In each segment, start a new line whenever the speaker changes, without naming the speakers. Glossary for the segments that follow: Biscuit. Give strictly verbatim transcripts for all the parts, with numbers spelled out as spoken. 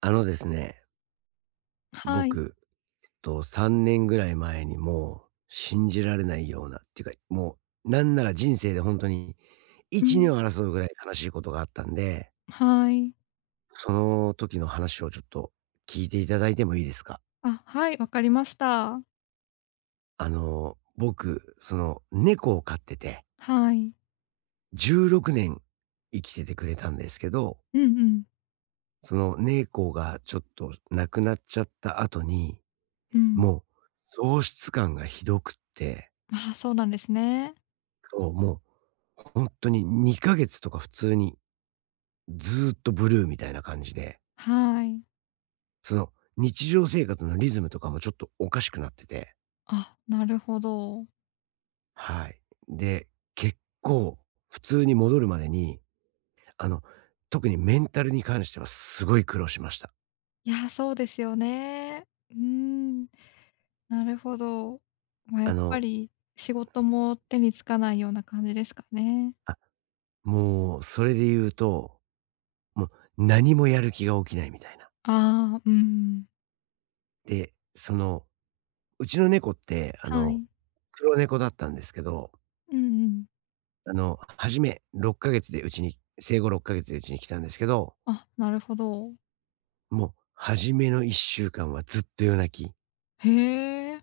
あのですね、
はい。
僕、えっと、さんねんぐらい前にもう信じられないようなっていうか、もうなんなら人生で本当に
う
一、に
ん。
を争うぐらい悲しいことがあったんで、
はい。
その時の話をちょっと聞いていただいてもいいですか？
あ、はい、わかりました。
あの、僕、その猫を飼ってて、
はい。
じゅうろくねん生きててくれたんですけど、
うんうん。
その猫がちょっと亡くなっちゃった後に、
うん。
もう喪失感がひどくって、
ああ、そうなんですね。
そう、もう本当ににかげつとか普通にずーっとブルーみたいな感じで、
はい。
その日常生活のリズムとかもちょっとおかしくなってて、
あ、なるほど。
はい。で、結構普通に戻るまでに、あの、特にメンタルに関してはすごい苦労しました。
いや、そうですよね。うーん、なるほど。ま、やっ
あ
ぱ
の、
り仕事も手につかないような感じですかね。
あ、もうそれで言うと、もう何もやる気が起きないみたいな。
ああ、うん。
で、その、うちの猫ってあ
は
の、
い。
黒猫だったんですけど
うんうん。
あの、初めろっかげつでうちに生後ろっかげつでうちに来たんですけど、
あ、なるほど。
もう初めのいっしゅうかんはずっと夜泣き。
へえ。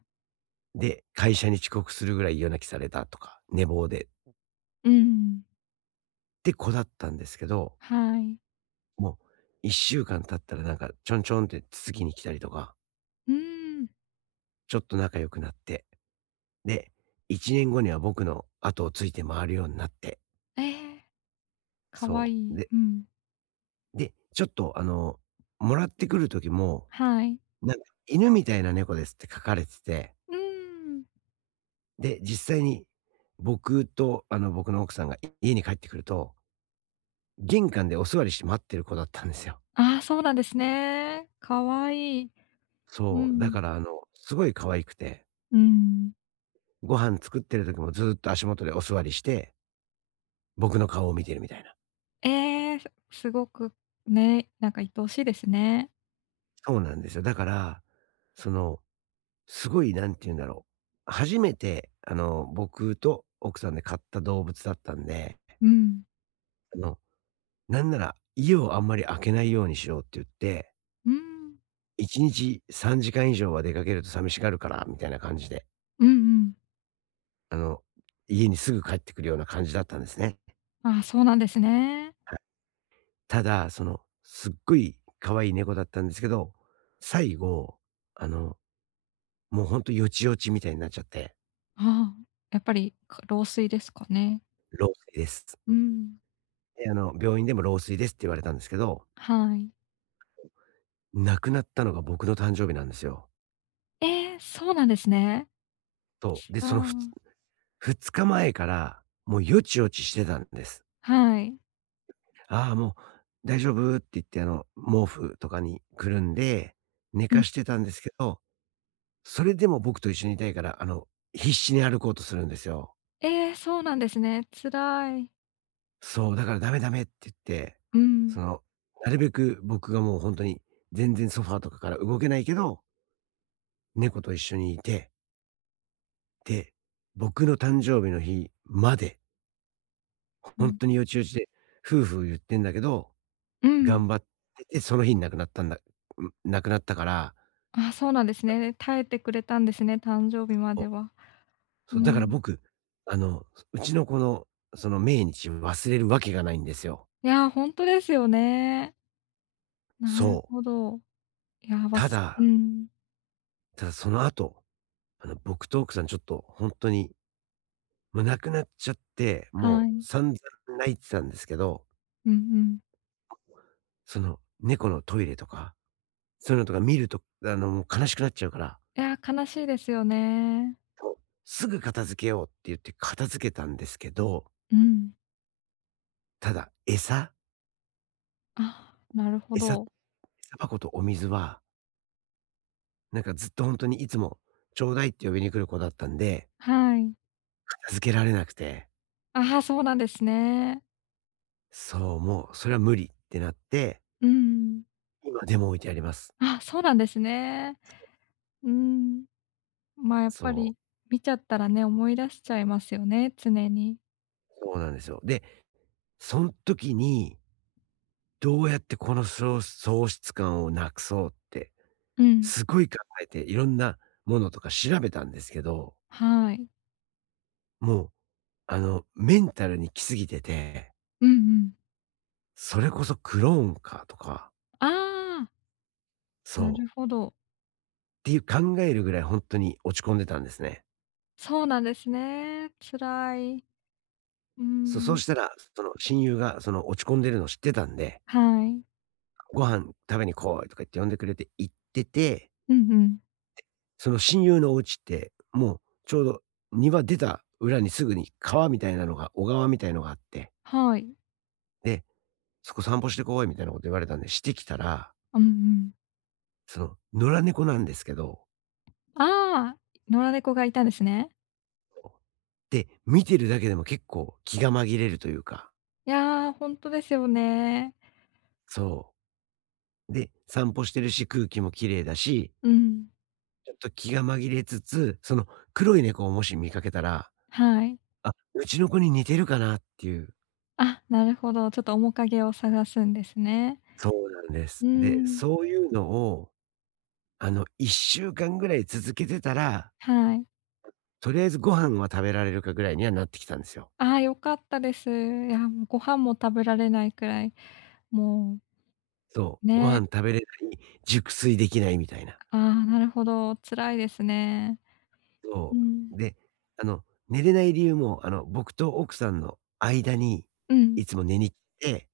で、会社に遅刻するぐらい夜泣きされたとか、寝坊でっ
うん。
て子だったんですけど、
はい。
もういっしゅうかん経ったらなんかちょんちょんってつつきに来たりとか、
うーん。
ちょっと仲良くなって、で、いちねんごには僕の後をついて回るようになって、
ええ、可愛
そう。
い。
で、
うん。
で、ちょっとあの、もらってくる時も、
はい。
なんか犬みたいな猫ですって書かれてて
うーん。
で、実際に僕と、あの、僕の奥さんがい家に帰ってくると、玄関でお座りして待ってる子だったんですよ。
ああ、そうなんですね。可愛いい。う
そう、だ
ん。
からあの、すごい可愛くて、
うん。
ご飯作ってる時もずっと足元でお座りして、僕の顔を見てるみたいな。
ええ、すすごくね、なんか愛おしいですね。
そうなんですよ。だから、その、すごい、なんて言うんだろう。初めて、あの、僕と奥さんで飼った動物だったんで、
うん。
あの、なんなら家をあんまり開けないようにしようって言って、
うん。
いちにちさんじかん以上は出かけると寂しがるから、みたいな感じで、
うんうん。
あの、家にすぐ帰ってくるような感じだったんですね。
ああ、そうなんですね。
はい。ただ、その、すっごい可愛い猫だったんですけど、最後、あの、もうほんとよちよちみたいになっちゃって、
ああ、やっぱり、か老衰ですかね。
老衰です。
うん。
で、あの、病院でも老衰ですって言われたんですけど、
はい。
亡くなったのが僕の誕生日なんですよ。
ええ、そうなんですね。
そで、
あ
そのふつ
あ、
ふつかまえから、もうよちよちしてたんです。
はい。
ああ、もう大丈夫って言って、あの、毛布とかにくるんで、寝
うん。
かしてたんですけど、それでも僕と一緒にいたいから、あの、必死に歩こうとするんですよ。
ええ、そうなんですね。辛い。
そう、だからダメダメって言って、
うん。
その、なるべく僕がもう本当に全然ソファーとかから動けないけど、猫と一緒にいて、で、僕の誕生日の日まで、
う
本
ん。
当によちよちで、夫婦言ってんだけど、
うん。
頑張ってて、その日に亡くなったんだん、亡くなったから、
ああ、そうなんですね。耐えてくれたんですね、誕生日までは。う
そう、だから
ん。
僕、あの、うちの子のその命日忘れるわけがないんですよ。
いや、ほんとですよね。な
そ
る
う。
ほど。いや、わ
た
すう
だ、
ん、
ただその後、あの、僕と奥さんちょっと本当に、もう亡くなっちゃって、も
は
う
い。
散々泣いてたんですけど、
うんうん。
その猫のトイレとか、そういうのとか見ると、あの、もう悲しくなっちゃうから、
いや、悲しいですよね。
そう、すぐ片付けようって言って片付けたんですけど、
うん。
ただ餌
あ、なるほ
餌餌
ど。
箱とお水は、なんかずっと本当にいつもちょうだいって呼びに来る子だったんで
はい。
片付けられなくて、
ああ、そうなんですね。
そう、もうそれは無理ってなって、
うん。
今でも置いてあります。
あ、そうなんですね。うーん。まあ、やっぱ
そ
り見ちゃったらね、思い出しちゃいますよね、常に。
う、そうなんですよ。で、そん時に、どうやってこのそう喪失感をなくそうって、
うん。
すごい考えて、いろんなものとか調べたんですけど、
はい。
もう、あの、メンタルに来すぎてて、
うんうん。
それこそクローンかとか、
ああ、
そ
なる
う、
ほど。
っていう考えるぐらいほんとに落ち込んでたんですね。
そうなんですね。辛い。うー
そそう
ん。
したら、その親友がその落ち込んでるの知ってたんで
はい。
ご飯食べに来いとか言って呼んでくれて行ってて、
うんうん。
その親友のお家って、もうちょうど庭出た裏にすぐに川みたいなのが、小川みたいのがあって、
はい。
で、そこ散歩してこいみたいなこと言われたんでしてきたら、
うんうん。
その野良猫なんですけど、
ああ、野良猫がいたんですね。
で、見てるだけでも結構気が紛れるというか、
いや、ほんとですよね。
そう。で、散歩してるし、空気も綺麗だし、
うん。
ちょっと気が紛れつつ、その黒い猫をもし見かけたら、
はい。
あ、うちの子に似てるかなっていう
あ、なるほど、ちょっと面影を探すんですね。
そうなんで
うー
す。で、
ん、
そういうのを、あの、いっしゅうかんぐらい続けてたら、
はい。
とりあえずご飯は食べられるかぐらいにはなってきたんですよ。
ああ、良かったです。いや、もうご飯も食べられないくらい、もう、
そう、ご
ね、
飯食べれない、熟睡できないみたいな。
ああ、なるほど、辛いですね。う
そ
ん。
う。で、あの、寝れない理由も、あの、僕と奥さんの間に、
うん。
いつも寝に来て、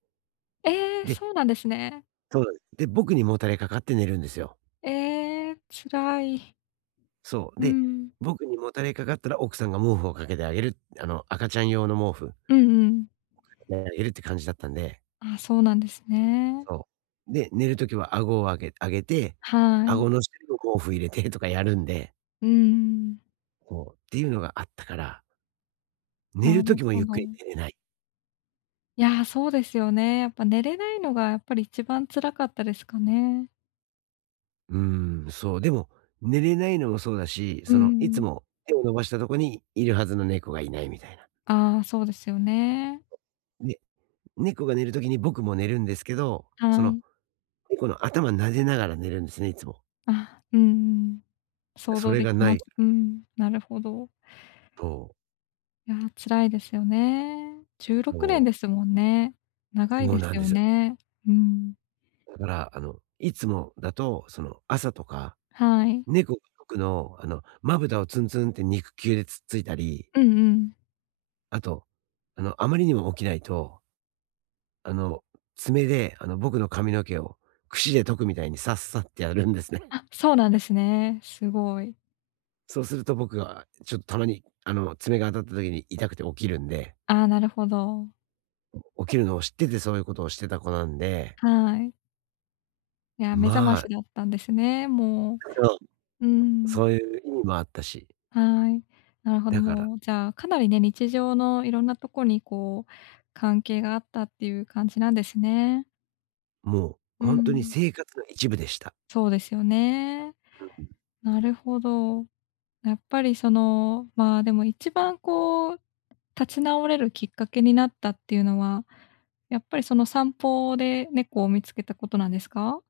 ええ、
で、
そうなんですね。
そうなんです。で、僕にもたれかかって寝るんですよ。
ええ、辛い。
そう。
う
で、
ん。
僕にもたれかかったら奥さんが毛布をかけてあげる、あの、赤ちゃん用の毛布、
うんうん。
あげるって感じだったんで
あ、そうなんですね。
そう。で、寝るときは顎を上げ上げて、
はい。
顎の下にも毛布入れてとかやるんで、
うーん、
そう、っていうのがあったから、寝
な
ると
る
きも
ほ
ゆっく
ど。
り寝れない。
いや、そうですよね。やっぱ寝れないのがやっぱり一番辛かったですかね。
うーん、そう、でも、寝れないのもそうだし、
う
その、いつ
ん。
も手を伸ばしたとこにいるはずの猫がいないみたいな。
ああ、そうですよね。
で、猫が寝るときに僕も寝るんですけど、そ
は
の、
い。
猫の頭撫でながら寝るんですね、いつも。
あ、うんん。想
そ
像
れ
でき
がな
ま
い
す。
と、
うん、なるほど。いや、辛いですよね。じゅうろくねんで
そ
すもんね。長
う、
い
そ
で
う
す
なんで
よ
すよ。
ね。うん。
だから、あの、いつもだと、その、朝とか
はい。
猫が僕の、あの、まぶたをツンツンって肉球でつっついたり、
うんうん。
あと、あの、あまりにも起きないと、あの、爪で、あの、僕の髪の毛を櫛で解くみたいにさっさってやるんですね。
あ、そうなんですね。すごい。
そうすると僕がちょっとたまに、あの、爪が当たった時に痛くて起きるんで、
ああ、なるほど。
起きるのを知っててそういうことをしてた子なんで、
はい。いや、目覚ま
ま
し
あ、
だったんですね、も
そう、
う。うん、
そういう意味もあったし、
はい。なるほど、
だから、
もう、じゃあ、かなりね、日常のいろんなとこに、こう、関係があったっていう感じなんですね。
もう
う
本当に
ん、
生活の一部でした。
そうですよね。なるほど。やっぱりその、まあ、でも一番こう、立ち直れるきっかけになったっていうのは、やっぱりその散歩で猫を見つけたことなんですか？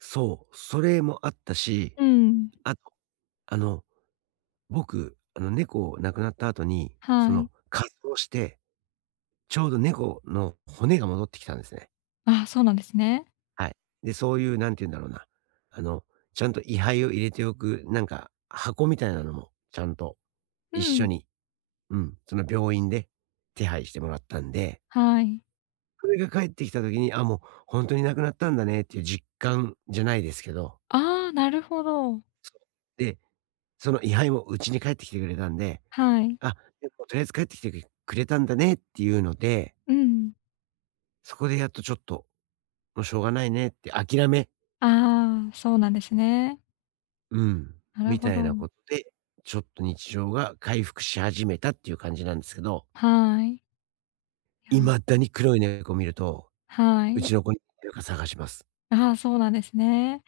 そう、それもあったし、
うん、
あと、あの僕、あの、猫亡くなった後に、そ
はい。
の、火葬して、ちょうど猫の骨が戻ってきたんですね。
ああ、そうなんですね。
はい。で、そういう、なんて言うんだろうな、あの、ちゃんと位牌を入れておく、なんか、箱みたいなのも、ちゃんと
う
一緒
ん、
に、うん、その病院で手配してもらったんで、
はい。
それが帰ってきた時に、あ、もう本当に亡くなったんだねっていう実感じゃないですけど、
ああ、なるほど。
で、その位牌もうちに帰ってきてくれたんで、
はい。
あ、でもとりあえず帰ってきてくれたんだねっていうので
うん。
そこでやっとちょっと、もうしょうがないねって諦め、
ああ、そうなんですね。
うん、
なる
み
ほ
たい
ど。
なことで、ちょっと日常が回復し始めたっていう感じなんですけど、
はい。いや、
未だに黒い猫を見ると、
は
う
い。
ちの子に似てるか探します。
ああ、そうなんですね。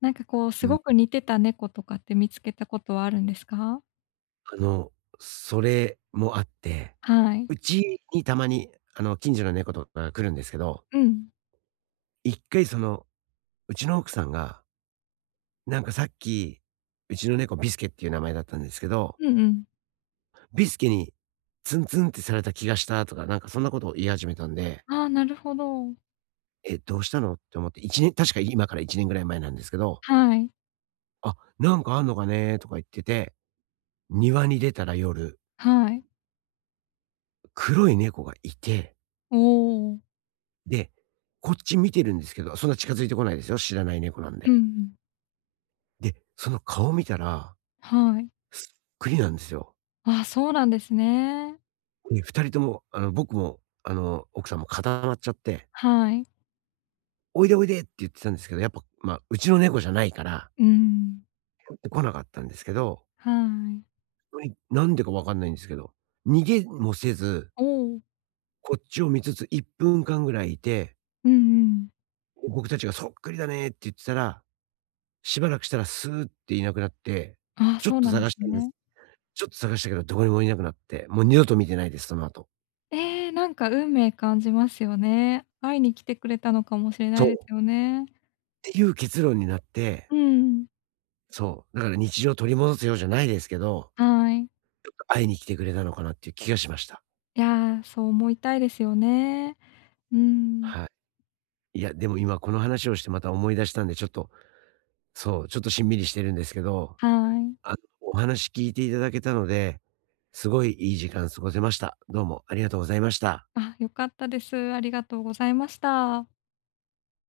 なんかこう、す
うん。
ごく似てた猫とかって見つけたことはあるんですか？
あの、それもあって、
はい。
うちにたまに、あの、近所の猫とかが来るんですけど、
うん。
一回その、うちの奥さんが、なんかさっき、うちの猫ビスケっていう名前だったんですけど
うんうん。
ビスケにツンツンってされた気がしたとか、なんかそんなことを言い始めたんで、
ああ、なるほど。
え、どうしたのって思って、いちねん確か今からいちねんぐらい前なんですけど、
はい。
あ、なんかあんのかねとか言ってて、庭に出たら夜、
はい。
黒い猫がいて、
おお。
で、こっち見てるんですけど、そんな近づいてこないですよ、知らない猫なん
うん
で。
うん。
で、その顔見たら、
はい。
そっくりなんですよ。
ああ、そうなんですね。
で、ふたりとも、あの、僕も、あの、奥さんも固まっちゃって、
はい。
おいでおいでって言ってたんですけど、やっぱ、まあ、うちの猫じゃないから、
うん。
来なかったんですけど、
はい。
はい、なんでかわかんないんですけど、逃げもせず、
おお。
こっちを見つついっぷんかんぐらいいて、
うんうん。
で、僕たちがそっくりだねって言ってたら、しばらくしたらスーっていなくなって、
ああ、
ちょっ
そう
と
なんで
探
す
したんで
ね。
す。ちょっと探したけどどこにもいなくなって、もう二度と見てないです、その後。
ええ、なんか運命感じますよね。会いに来てくれたのかもしれな
そ
いで
う。
すよね。
っていう結論になって、
うん、
そう、だから日常を取り戻すようじゃないですけど、
はい。
ちょっと会いに来てくれたのかなっていう気がしました。
いや、そう思いたいですよね。うん、
はい。いや、でも今この話をしてまた思い出したんで、ちょっと、そう、ちょっとしんみりしてるんですけど
はい。
あの、お話聞いていただけたので、すごいいい時間過ごせました。どうもありがとうございました。
あ、良かったです。ありがとうございました。